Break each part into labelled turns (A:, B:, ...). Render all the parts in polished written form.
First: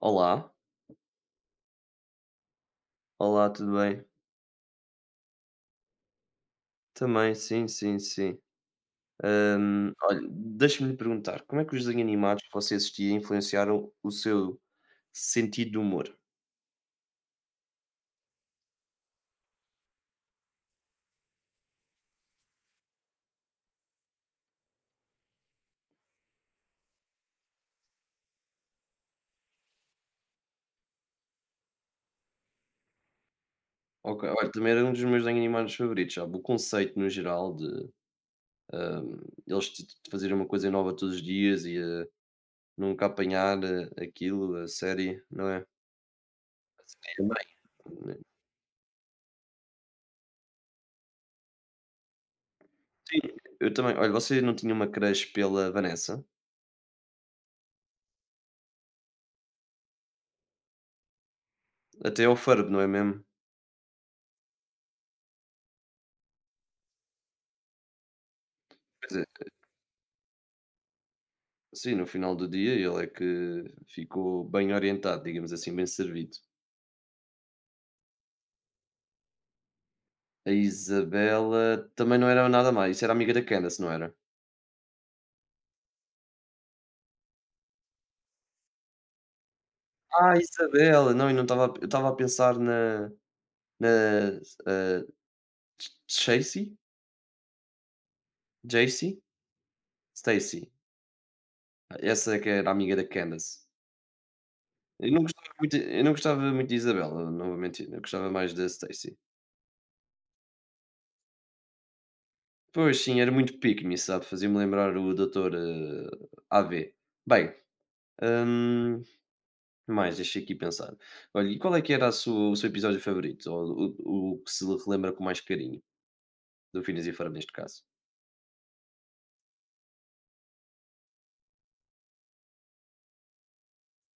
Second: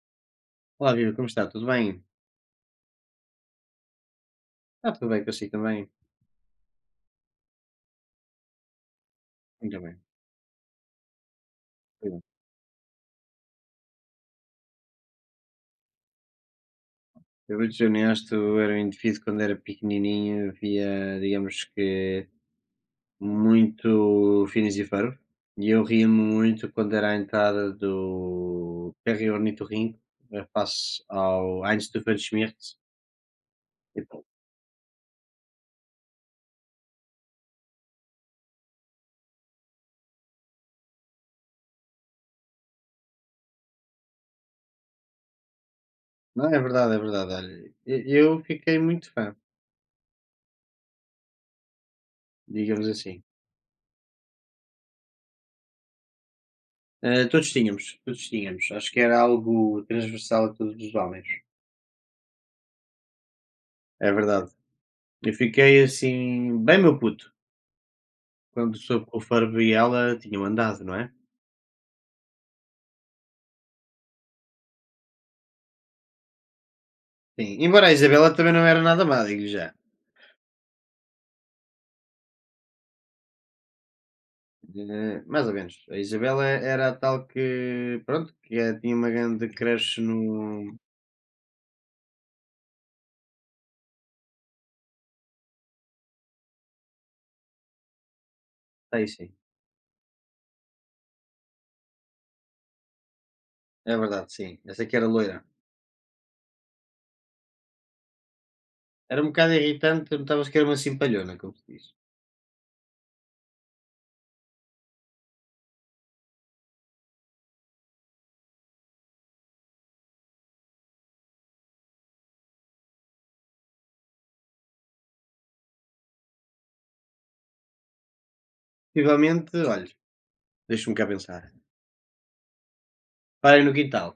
A: Olá,
B: Olá, viva, como está? Tudo bem?
A: olá, tudo bem?
B: Está tudo bem consigo também?
A: Também, sim, sim, sim.
B: Ainda bem.
A: Olha, deixa-me lhe perguntar, como é que os desenhos
B: Ainda bem.
A: animados que você assistia influenciaram o seu sentido de humor?
B: Eu vou-te ser honesto, eu era um indivíduo quando era pequenininho, via, digamos que, muito finis e Ferb. E eu ria-me muito quando era a entrada do Perry Ornitorrinco face ao Heinz Doofenshmirtz. E
A: Ok,
B: pronto.
A: olha, também era um dos meus desenhos animados favoritos, sabe? O conceito no geral de eles te fazerem uma coisa nova todos os dias e nunca apanhar aquilo, a série, não é?
B: Não, é verdade, é
A: Eu
B: verdade.
A: também,
B: Olha, eu fiquei muito fã, digamos
A: sim,
B: assim.
A: eu também. Olha, você não tinha uma crush pela Vanessa?
B: Todos tínhamos, todos tínhamos. Acho que era algo transversal a todos os homens.
A: Até ao Ferb, não é mesmo?
B: É verdade. Eu fiquei assim, bem meu puto, quando soube que o Ferb e ela tinham andado, não é?
A: Sim, no final do dia ele é que ficou bem orientado, digamos assim, bem servido.
B: Sim, embora a Isabela também não era nada má, digo já.
A: A Isabela também não era nada mais, isso era amiga da Candace, não era?
B: Mais ou menos. A Isabela era a tal que, pronto, que tinha uma grande crush
A: Ah,
B: no
A: Isabela! Não, eu não estava eu estava a pensar na na, ah, Ch Chacey? Jacey?
B: Stacy.
A: Stacy. Essa é que era amiga da Candace.
B: É verdade, sim. Essa que era loira.
A: Eu não gostava muito de Isabela, não vou mentir, eu gostava mais da Stacy.
B: Era um bocado irritante, eu notava-se que era uma simpalhona, como se diz.
A: Pois sim, era muito pick me, sabe, fazia-me lembrar o doutor, A V bem, hum mais, deixa aqui pensar. Olha, e qual é que era a o seu episódio favorito? Ou o que se lhe relembra com mais carinho? Do Finas e Ferb, neste caso.
B: Possivelmente, olha, deixa-me cá pensar. Praia no quintal.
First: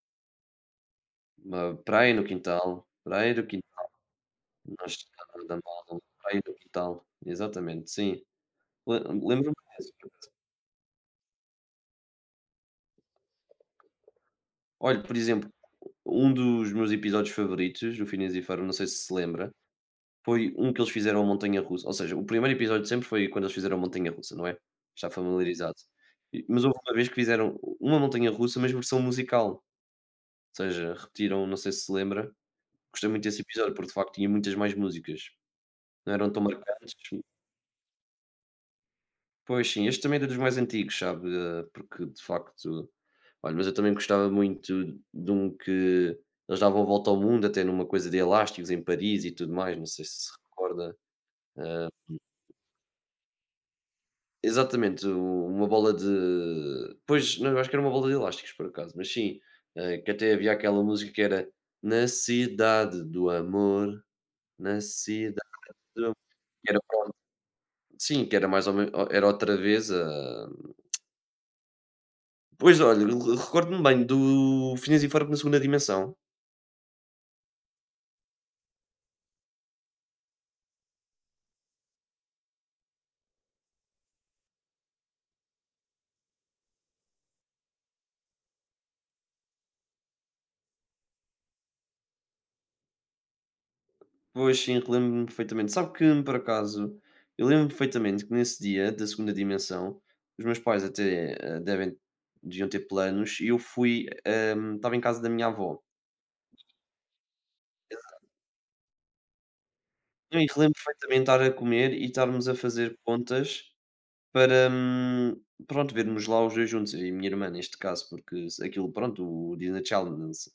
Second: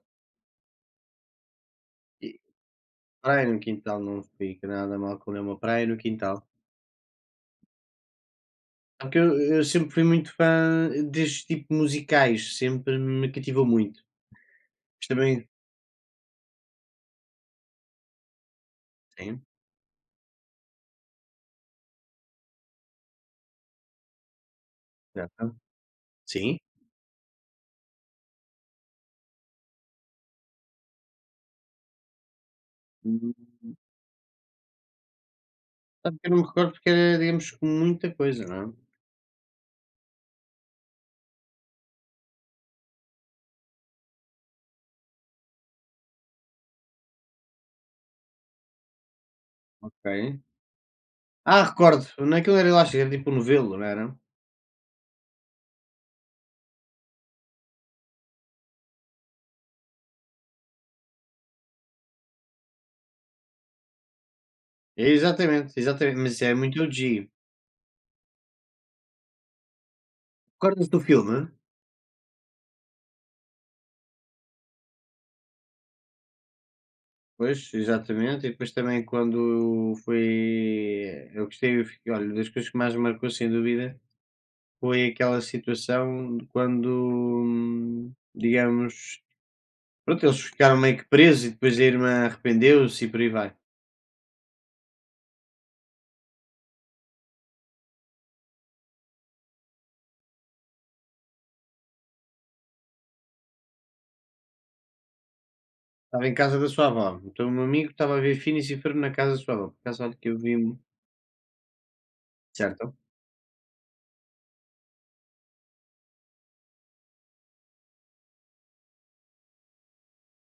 A: Uma praia no
B: E
A: quintal. Praia do
B: praia no
A: quintal.
B: quintal não fica
A: Não
B: nada mal
A: está
B: com nenhuma
A: nada
B: praia no
A: mal. Praia
B: quintal.
A: do quintal. Exatamente, sim. Le-
B: É. Porque eu
A: Lembro-me
B: eu sempre
A: disso.
B: fui muito fã destes tipo musicais, sempre me cativou muito.
A: Olha,
B: Mas
A: por
B: também
A: exemplo, um dos meus episódios favoritos do Finas e Ferb, não sei se se
B: sim,
A: lembra, foi um que eles fizeram a Montanha Russa. Ou seja, o primeiro episódio sempre foi quando eles fizeram a Montanha Russa, não é? Está
B: exato.
A: familiarizado.
B: Sim.
A: Mas houve uma vez que fizeram uma Montanha Russa, mas versão musical, seja, repetiram, não sei se se lembra, gostei muito
B: Hum,
A: desse episódio, porque de facto tinha muitas mais músicas, não
B: sabe que eu
A: eram
B: não
A: tão
B: me recordo porque
A: marcantes.
B: era, digamos, com muita coisa, não é?
A: Pois sim, este também é dos mais antigos, sabe? Porque de facto, olha, mas eu também gostava muito de um que eles davam a volta ao mundo, até numa coisa de elásticos em Paris e tudo mais, não sei se se
B: Ok.
A: recorda.
B: Ah, recordo,
A: Eh,
B: naquilo era elástico, era tipo um novelo, não era?
A: exatamente, Uma bola de. Pois, não, eu acho que era uma bola de elásticos por acaso, mas sim, que até havia aquela música que era Na Cidade do Amor, na
B: É,
A: Cidade.
B: exatamente, exatamente, mas isso é
A: Que era
B: muito o
A: pronto,
B: G.
A: sim, que era mais ou men era outra vez a
B: Recordas do filme?
A: pois, olha, re recordo-me bem do Phineas e Ferb na Segunda Dimensão.
B: Pois, exatamente, e depois também quando foi eu gostei, eu fiquei olha, das coisas que mais me marcou sem dúvida foi aquela situação de quando, digamos, pronto, eles ficaram meio que presos e depois a irmã arrependeu-se e por aí vai.
A: Pois sim, lembro me perfeitamente. Sabe que por acaso, eu lembro-me perfeitamente que nesse dia da Segunda Dimensão, os meus pais até, devem deviam ter planos e eu fui, estava em casa da minha avó.
B: Estava em casa da sua avó, então o meu amigo estava a ver finis e Ferb na casa da sua avó. Por acaso, olha que eu
A: Eu
B: vi
A: relembro
B: um,
A: perfeitamente estar a comer e estarmos a
B: certo?
A: fazer contas para, pronto, vermos lá os 2 juntos, eu e a minha irmã neste caso, porque se aquilo pronto, o Disney Challenge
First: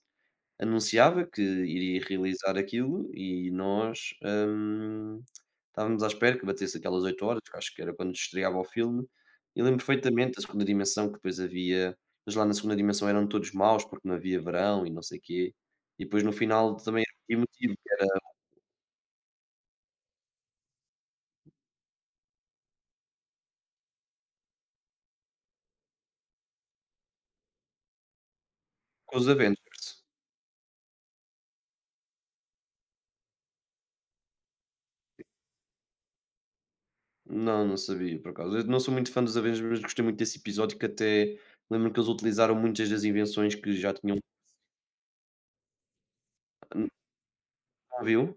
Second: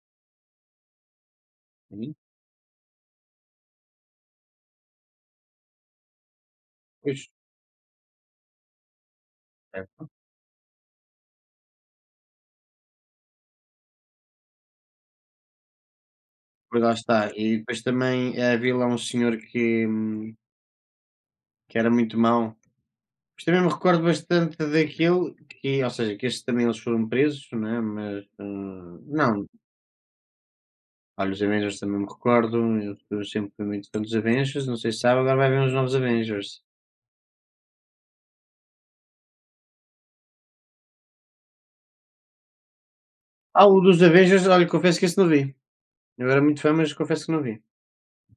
A: anunciava que iria
B: Uhum.
A: realizar aquilo e nós, estávamos à espera que batesse aquelas
B: Pois,
A: 8 horas, que acho que era quando estreava o filme, e lembro
B: certo.
A: perfeitamente da segunda dimensão que depois havia, mas lá na segunda dimensão eram todos maus, porque não havia verão e não sei quê, e depois no final
B: Pois lá
A: também
B: está.
A: era
B: E
A: emotivo,
B: depois
A: que era
B: também havia lá um senhor que era muito mau. Mas também me recordo bastante daquele que, ou seja, que estes também eles foram presos, né? Mas,
A: com os
B: não.
A: Avengers.
B: Olha, os Avengers também me recordo, eu sempre fui muito fã dos Avengers, não sei se sabe, agora vai haver uns novos Avengers.
A: Não, não sabia por acaso. Eu não sou muito fã dos Avengers, mas gostei muito desse episódio que até lembro que eles utilizaram muitas das invenções
B: Ah,
A: que
B: o
A: já
B: dos
A: tinham.
B: Avengers, olha, confesso que esse não vi. Eu era muito fã,
A: Não
B: mas confesso que não vi.
A: viu?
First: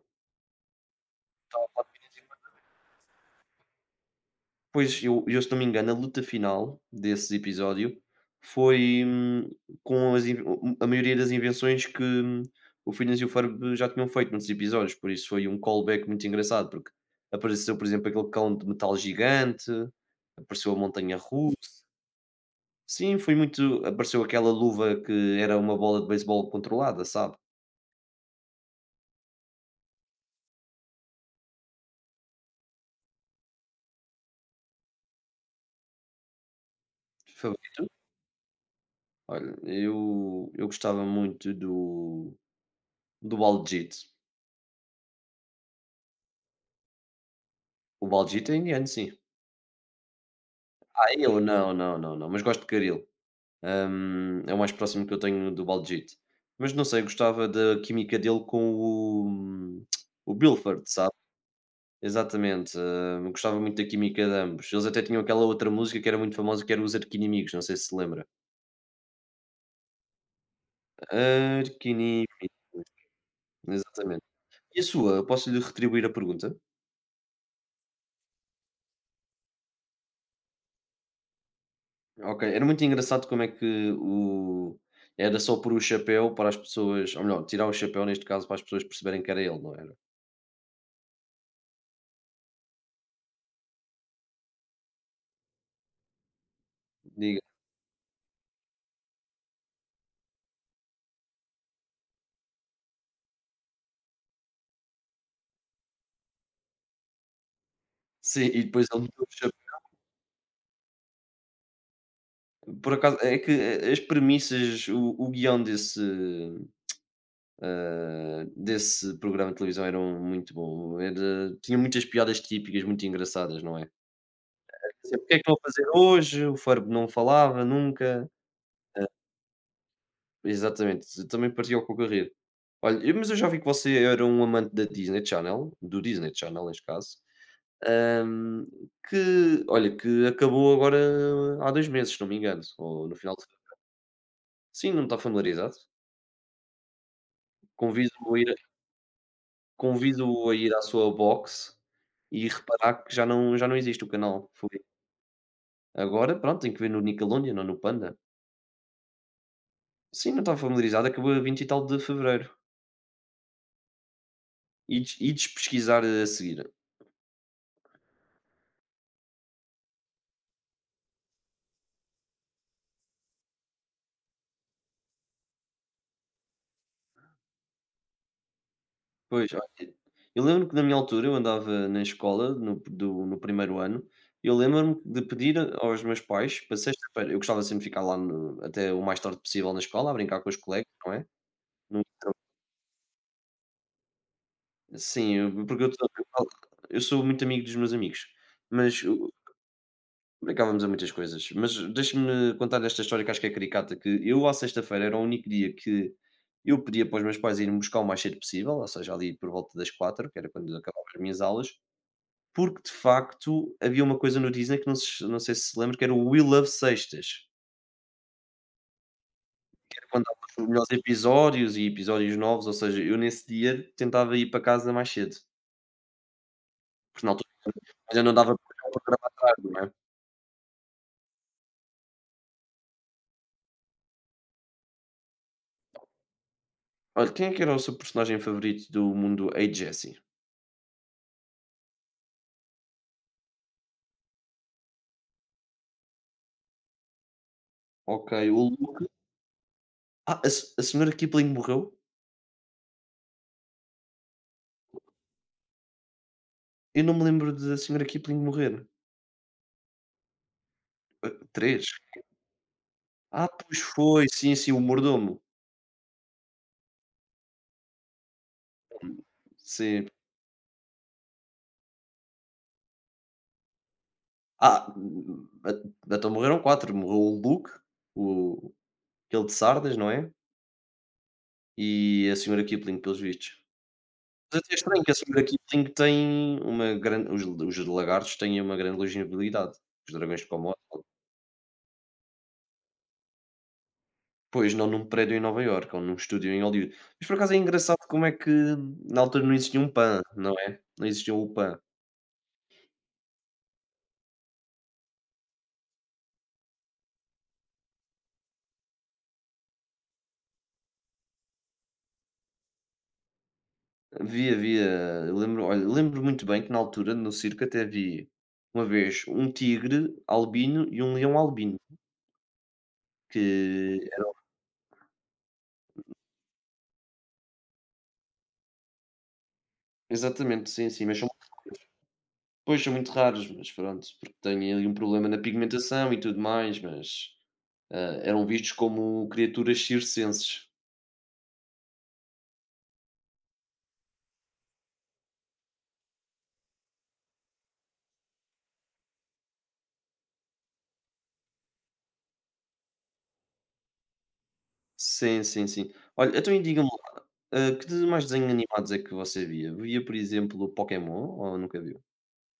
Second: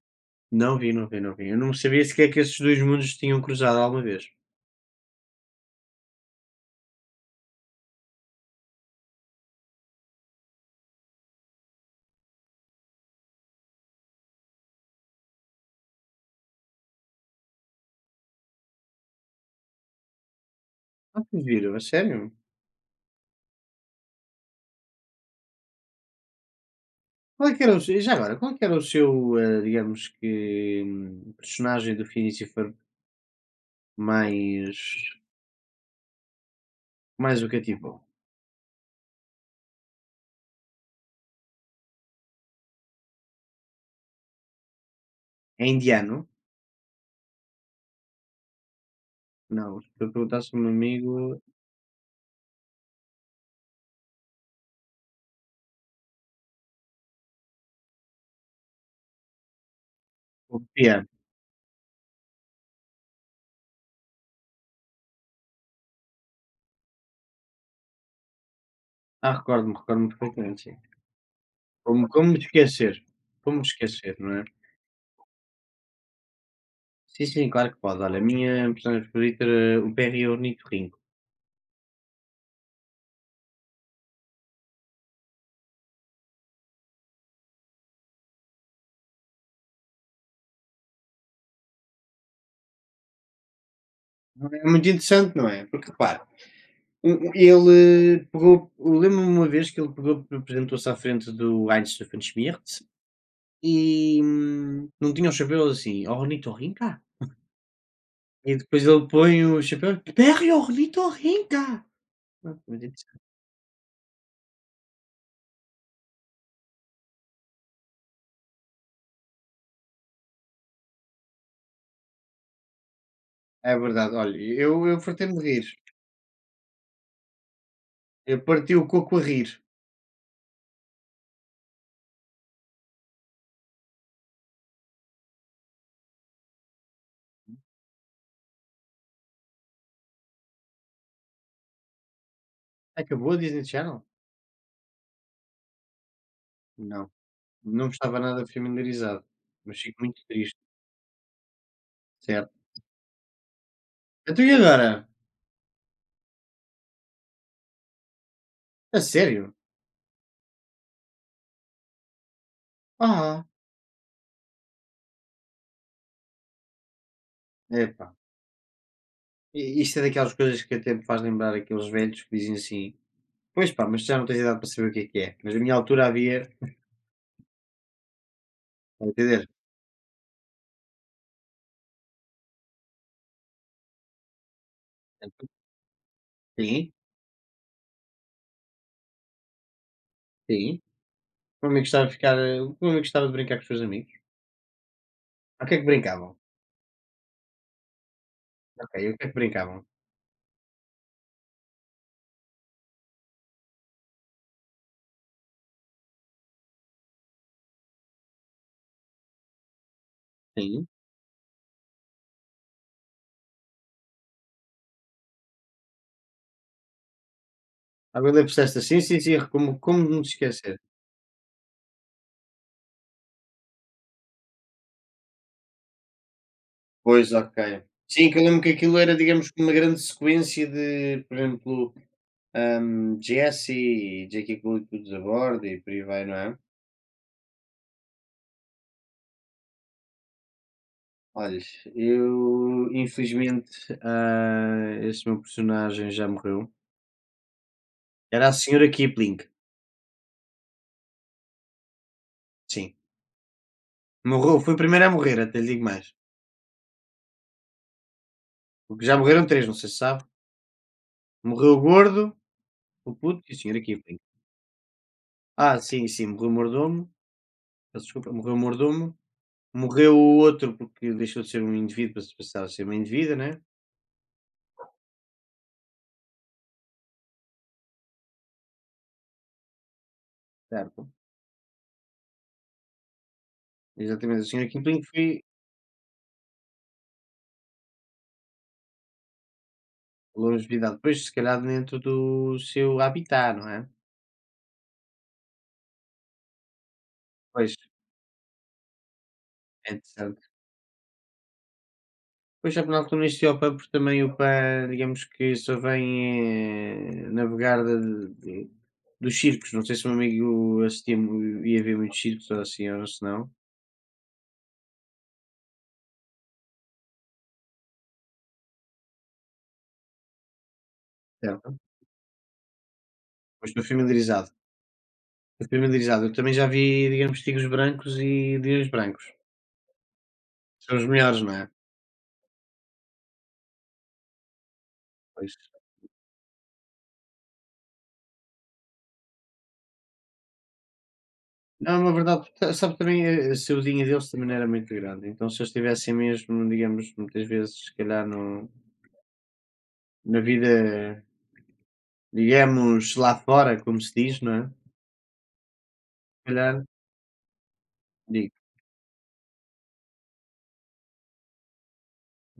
B: Não vi, não vi, não vi. Eu não sabia sequer que esses dois mundos tinham cruzado alguma vez.
A: Pois, eu se não me engano, a luta final desse episódio foi, com as inven a maioria das invenções que, o Phineas e o Ferb já tinham feito noutros episódios, por isso foi um callback muito engraçado, porque apareceu, por exemplo, aquele cão de metal gigante, apareceu a montanha
B: Ah, que giro, a
A: russa,
B: sério?
A: sim, foi muito, apareceu aquela luva que era uma bola de beisebol controlada, sabe?
B: Qual é que era o seu já agora, qual é que era o seu, digamos que, personagem do Phineas e Ferb mais mais o
A: Foi,
B: cativou?
A: olha, eu gostava muito do Baljit.
B: É indiano?
A: O Baljit é indiano, sim.
B: Não, se eu perguntasse a um
A: Ah,
B: amigo,
A: eu não, não, não, não, mas gosto de caril. É o mais próximo que eu tenho do Baljeet. Mas não sei, gostava da química dele com o, o
B: o
A: Bilford,
B: piano.
A: sabe? Exatamente, gostava muito da química de ambos. Eles até tinham aquela outra música que era muito famosa, que era os Arquinimigos, não sei se se lembra.
B: Ah, recordo-me, recordo-me perfeitamente, sim. Como? Como me
A: Arquinimigos,
B: esquecer? Como me esquecer,
A: exatamente.
B: não é?
A: E a sua? Posso-lhe retribuir a pergunta?
B: Sim, sim, claro que pode. Olha, a minha personagem favorita era o Perry é o Ornitorrinco.
A: Ok, era muito engraçado como é que o... Era só pôr o chapéu para as pessoas, ou melhor, tirar o chapéu neste caso para as pessoas perceberem que era ele, não era?
B: É muito interessante, não é? Porque repara, o
A: Diga.
B: ele pegou, eu lembro-me uma vez que ele pegou, apresentou-se à frente do Heinz Stephanschmidt e, não tinha o chapéu, ele assim: "Ornitorrinca?"
A: Sim,
B: E
A: e
B: depois
A: depois ele
B: ele
A: meteu o
B: põe
A: chapéu.
B: o chapéu: "Perry Ornitorrinca!" Pronto, muito
A: Por acaso,
B: interessante.
A: é que as premissas, o guião desse, desse programa de televisão eram muito bom. Era, tinha muitas piadas típicas, muito engraçadas,
B: É
A: não é?
B: verdade, olha, eu
A: Assim, porque
B: fartei-me
A: é que
B: de
A: estão a
B: rir.
A: fazer hoje? O Ferb não falava nunca.
B: Eu parti o
A: Ah,
B: coco a rir.
A: exatamente, eu também partiu ao Cocarrir. Olha, mas eu já vi que você era um amante da Disney Channel, do Disney Channel, neste caso. ahm, que, olha, que acabou agora há 2 meses, se não me engano, ou no
B: Acabou
A: final.
B: a Disney Channel?
A: Sim, não está familiarizado.
B: Não. Não estava
A: Convido-o a
B: nada
A: ir
B: familiarizado, mas fico muito
A: Convido-o a
B: triste,
A: ir à sua box e
B: certo.
A: reparar que já não existe o
B: Então
A: canal.
B: e
A: Foi
B: agora?
A: agora, pronto, tem que ver no Nickelodeon ou no Panda.
B: A sério?
A: Sim, não está familiarizado, acabou a 20 e tal de fevereiro.
B: Ah.
A: Ides e pesquisar a seguir.
B: Epá, i isto é daquelas coisas que até me faz lembrar aqueles velhos que dizem assim: "Pois pá, mas tu já não tens idade para saber o que é que é". Mas na minha altura havia, a entender?
A: Pois, olha, eu lembro que na minha altura eu andava na escola, no primeiro ano, eu lembro-me de
B: Então
A: pedir aos meus pais para
B: sim,
A: sexta-feira. Eu gostava sempre de ficar lá no, até o mais tarde possível, na escola a brincar com os
B: sim.
A: colegas, não é?
B: O meu amigo gostava de ficar o meu amigo gostava de brincar com os seus amigos.
A: Sim,
B: Ah,
A: eu,
B: o que é
A: porque
B: que
A: eu sou
B: brincavam?
A: eu sou muito amigo dos meus amigos,
B: Ok,
A: mas
B: o que é
A: o
B: que brincavam?
A: brincávamos a muitas coisas. Mas deixa-me contar esta história que acho que é caricata, que eu à sexta-feira era o único dia que eu pedia para os meus pais irem buscar o mais cedo possível, ou seja, ali por volta das quatro que era quando
B: Sim.
A: acabavam as minhas aulas, porque de facto havia uma coisa no Disney que não sei se se lembra, que era o We Love Sextas,
B: Ah, bem lembro-se desta. Sim, sim, sim, como como
A: era
B: me
A: quando davam os
B: esquecer.
A: melhores episódios e episódios novos, ou seja, eu nesse dia tentava ir para casa mais cedo, porque na
B: Pois,
A: altura
B: ok.
A: já
B: Sim,
A: não
B: que eu
A: dava
B: lembro que
A: para olhar o
B: aquilo era,
A: programa à
B: digamos, que
A: tarde,
B: uma
A: não é?
B: grande sequência de, por exemplo, Jesse Jackie J.K. Rowling todos a bordo e por aí vai, não é?
A: Olha, quem é que era o seu personagem favorito do mundo Hey Jesse?
B: Olha, eu infelizmente este meu personagem já morreu.
A: Ok,
B: Era a
A: o
B: senhora
A: Luke.
B: Kipling,
A: Ah, a, se- a senhora Kipling morreu?
B: sim. Morreu, foi a primeira a morrer, até lhe digo mais.
A: Eu não me lembro da senhora Kipling morrer.
B: Porque já morreram três, não sei se sabe.
A: Ah,
B: Morreu o
A: três?
B: gordo, o puto
A: Ah,
B: e a
A: pois
B: senhora Kipling.
A: foi, sim, sim, o mordomo.
B: Ah, sim, sim, morreu o mordomo. Peço desculpa, morreu o mordomo.
A: Sim.
B: Morreu o outro porque deixou de ser um indivíduo para se passar a ser uma indevida, né.
A: Ah, então morreram quatro. Morreu o Luke, o, aquele de Sardas, não é?
B: Certo.
A: E a senhora Kipling, pelos vistos.
B: Exatamente, a
A: Mas
B: senhora
A: até é estranho
B: Quintanilha
A: que a
B: foi
A: senhora Kipling tem uma grande. Os lagartos têm uma grande legibilidade. Os dragões de Komodo.
B: longevidade, depois se calhar dentro do seu habitat, não é?
A: Pois, não num prédio em Nova Iorque ou num estúdio em Hollywood. Mas por acaso é
B: Pois,
A: engraçado como é que na altura não existia um
B: é
A: PAN,
B: interessante.
A: não é? Não existia o PAN.
B: Pois sabe, na altura este IOPAM, porque também o PAN digamos que só vem, navegar de dos circos, não sei se o meu amigo assistia mu ia ver muitos circos ou assim ou se não.
A: Havia, havia, eu lembro, olha, lembro muito bem que na altura no circo até havia uma vez um tigre albino e um leão albino,
B: Certo. Pois estou
A: que
B: familiarizado, estou familiarizado. Eu também já vi, digamos, tigres brancos e leões brancos.
A: exatamente, sim,
B: São
A: sim,
B: os
A: mas são,
B: melhores, não é?
A: pois, são muito raros, mas pronto, porque têm ali um problema na
B: Pois.
A: pigmentação e tudo mais, mas eram vistos como criaturas circenses.
B: Não, na verdade, sabe também a saudinha deles também não era muito grande. Então, se eles estivessem mesmo, digamos, muitas vezes, se calhar, no, na vida, digamos, lá fora, como se diz, não é?
A: Sim, sim, sim. Olha,
B: Se
A: então e
B: calhar,
A: diga-me lá, que de mais desenhos
B: digo,
A: animados é que você via? Via, por exemplo, Pokémon ou nunca viu?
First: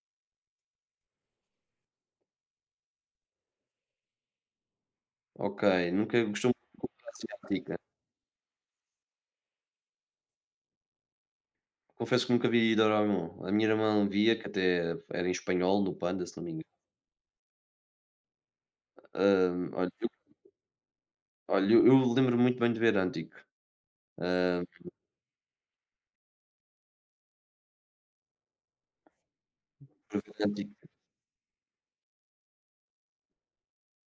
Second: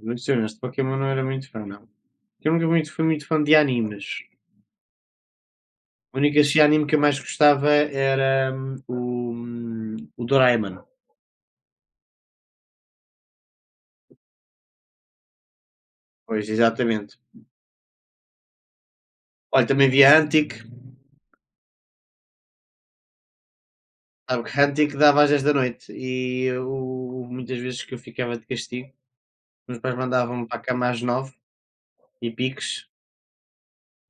B: mas sou honesto, Pokémon não era muito fã, não. Eu nunca muito, fui muito fã de animes.
A: Ok,
B: O
A: nunca
B: único
A: gostou
B: assim, anime que eu
A: muito da
B: mais gostava
A: asiática.
B: era o Doraemon.
A: Confesso que nunca vi Doraemon. A minha irmã via, que até era em espanhol, no Panda, se não
B: Pois,
A: me engano.
B: exatamente.
A: Ah,
B: Olha,
A: olha,
B: também via Antic,
A: olha, eu lembro muito bem de ver Antico.
B: sabe que
A: Ah,
B: Antic dava às 10 da noite e muitas vezes que eu ficava de castigo. Depois
A: por ver
B: mandavam-me para a
A: Antico,
B: cama às 9 e piques,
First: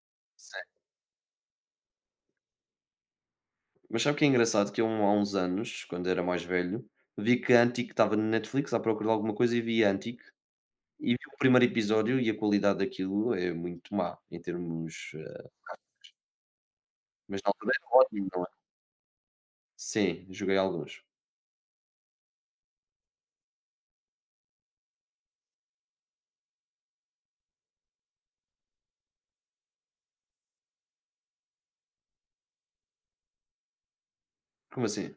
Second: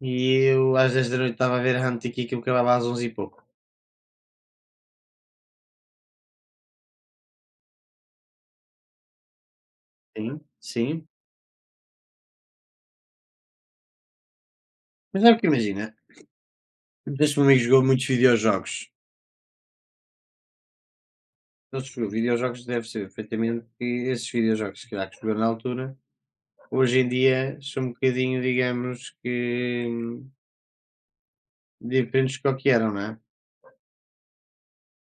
B: e
A: sim.
B: eu às 10 noite estava a ver a Hunt e Kiki, acabava às 11 e pouco.
A: Mas sabe o que é engraçado? Que eu, há uns anos, quando era mais velho, vi que Antico estava no Netflix à procura de alguma coisa e vi Antico.
B: Sim, sim.
A: E vi o primeiro episódio e a qualidade daquilo é muito má em termos,
B: Mas é porque imagina,
A: mas
B: este
A: na
B: meu amigo
A: altura
B: jogou
A: era
B: muitos
A: ótimo, não é?
B: videojogos.
A: Sim, joguei alguns.
B: Ele jogou videojogos, deve ser perfeitamente que esses videojogos se calhar que jogou na altura, hoje em dia são um bocadinho, digamos que, diferentes do que eram, não é?
A: Como assim?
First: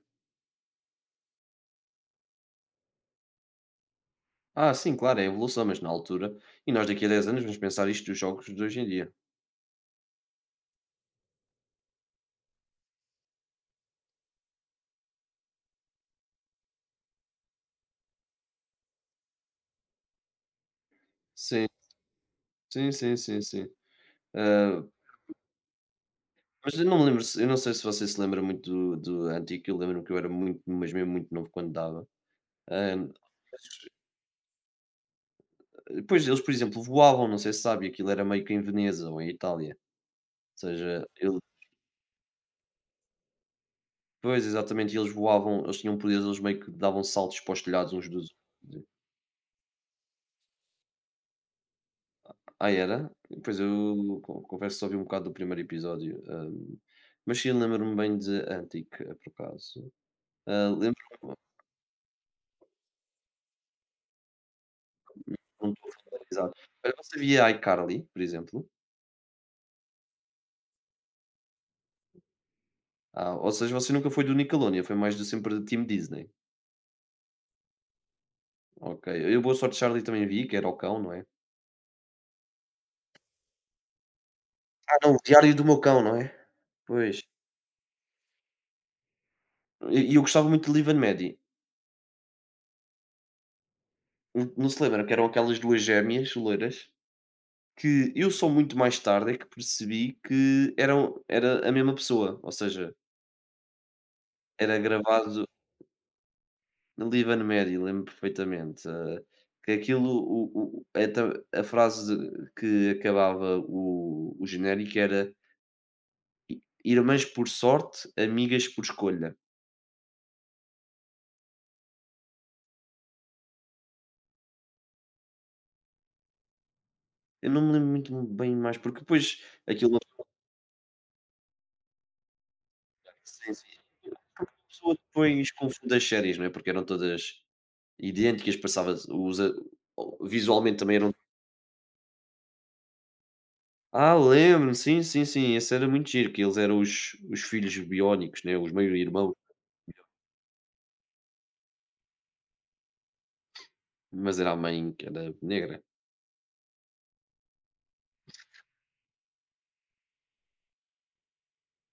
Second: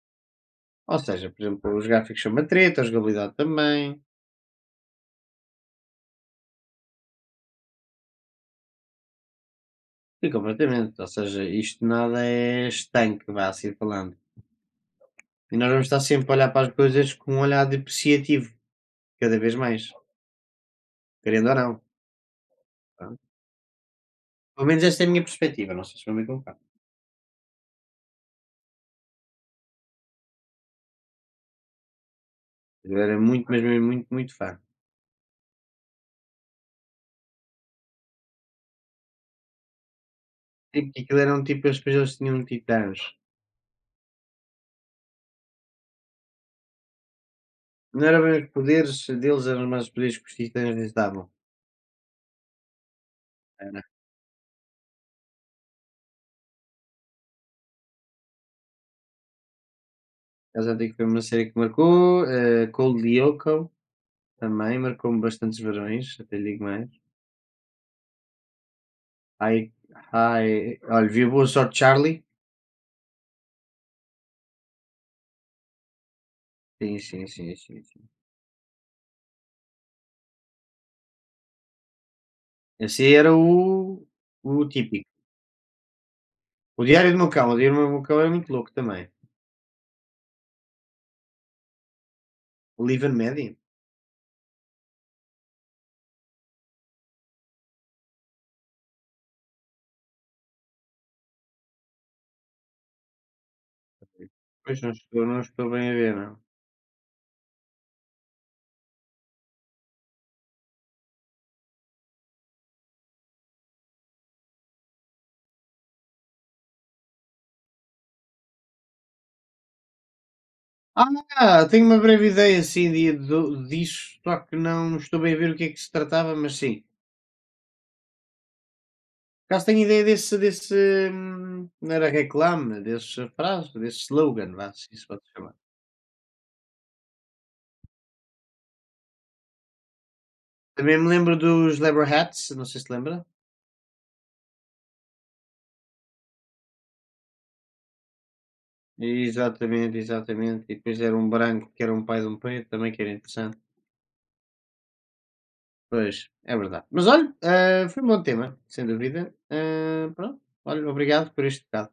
B: Ou seja, por exemplo, os gráficos são uma treta, a jogabilidade também,
A: Ah, sim, claro, é a evolução, mas na altura e nós daqui a 10 anos vamos pensar isto dos jogos de hoje em dia.
B: e completamente, ou seja, isto nada é estanque, vá assim falando. E nós vamos estar sempre a olhar para as coisas com um olhar depreciativo, cada vez mais, querendo ou
A: Sim,
B: não.
A: sim, sim,
B: Pronto.
A: sim, sim.
B: Pelo
A: Ah,
B: menos esta é a minha perspectiva, não sei se vão me concorda.
A: mas eu não sei se você se lembra muito do antigo, eu lembro-me que eu era muito, mas mesmo muito novo quando dava.
B: Eu
A: Ah, mas,
B: era muito, mas mesmo muito, muito fã.
A: pois, eles, por exemplo, voavam, não sei se sabe, aquilo era meio que em Veneza ou em Itália, ou
B: Tipo, que
A: seja,
B: aquilo
A: eu.
B: eram tipo, as pessoas tinham titãs.
A: Pois, exatamente, e eles voavam, eles tinham poderes, eles meio que davam saltos para os telhados
B: Não
A: uns
B: eram
A: dos
B: bem os
A: outros.
B: poderes deles, eram mais os poderes que os titãs lhes davam.
A: Ah, era? Pois
B: Era.
A: eu co confesso que só vi um bocado do primeiro episódio, mas sim, lembro-me bem de Antic, por acaso.
B: Eu
A: Ah,
B: já digo que foi uma
A: lembro-me,
B: série que marcou. Cold Lyoko também marcou-me bastantes
A: não estou
B: varões, até lhe
A: familiarizado.
B: digo mais.
A: Olha, você via iCarly, por exemplo?
B: Ai, ai, olha, vi a Boa Sorte Charlie.
A: Ah, ou seja, você nunca foi do Nickelodeon, foi mais do, sempre do Team Disney.
B: Sim, sim, sim, sim, sim.
A: Ok. Eu Boa Sorte Charlie também vi, que era o cão, não é?
B: Esse era o
A: Ah
B: típico.
A: não, o Diário do Meu Cão, não é?
B: O Diário de
A: Pois.
B: um Cão, o Diário de um Cão é muito louco também.
A: E eu gostava muito de Liv and Maddie.
B: O Live and Medium?
A: Não, não se lembra que eram aquelas 2 gêmeas loiras? Que eu só muito mais tarde é que percebi que era a mesma pessoa, ou seja, era
B: Pois, não estou, não
A: gravado
B: estou bem a ver, não.
A: na Live and Mary, lembro perfeitamente, que aquilo o então a frase que acabava o genérico era: "I irmãs por sorte, amigas por escolha".
B: Ah, tenho uma breve ideia, assim, de, disso, só que não estou bem a ver o que é que se tratava, mas sim.
A: Eu não me lembro muito bem mais, porque depois
B: Caso tenho
A: aquilo
B: ideia desse, desse, não era reclame, desse
A: sim,
B: frase,
A: sim,
B: desse
A: porque a
B: slogan, vá, se
A: pessoa
B: isso pode
A: depois
B: chamar.
A: confunde as séries, não é, porque eram todas idênticas, passava os a visualmente também
B: Também me
A: eram.
B: lembro dos Leather Hats, não sei se lembra.
A: Ah, lembro sim, sim, sim, esse era muito giro, que eles eram os filhos biónicos, né? Os meio-irmãos,
B: Exatamente, exatamente. E depois era um branco que era um pai de um preto, também que era interessante.
A: mas era a mãe que era negra.
B: Pois, é verdade. Mas olha, foi um bom tema, sem dúvida. Pronto, olha, obrigado por este bocado.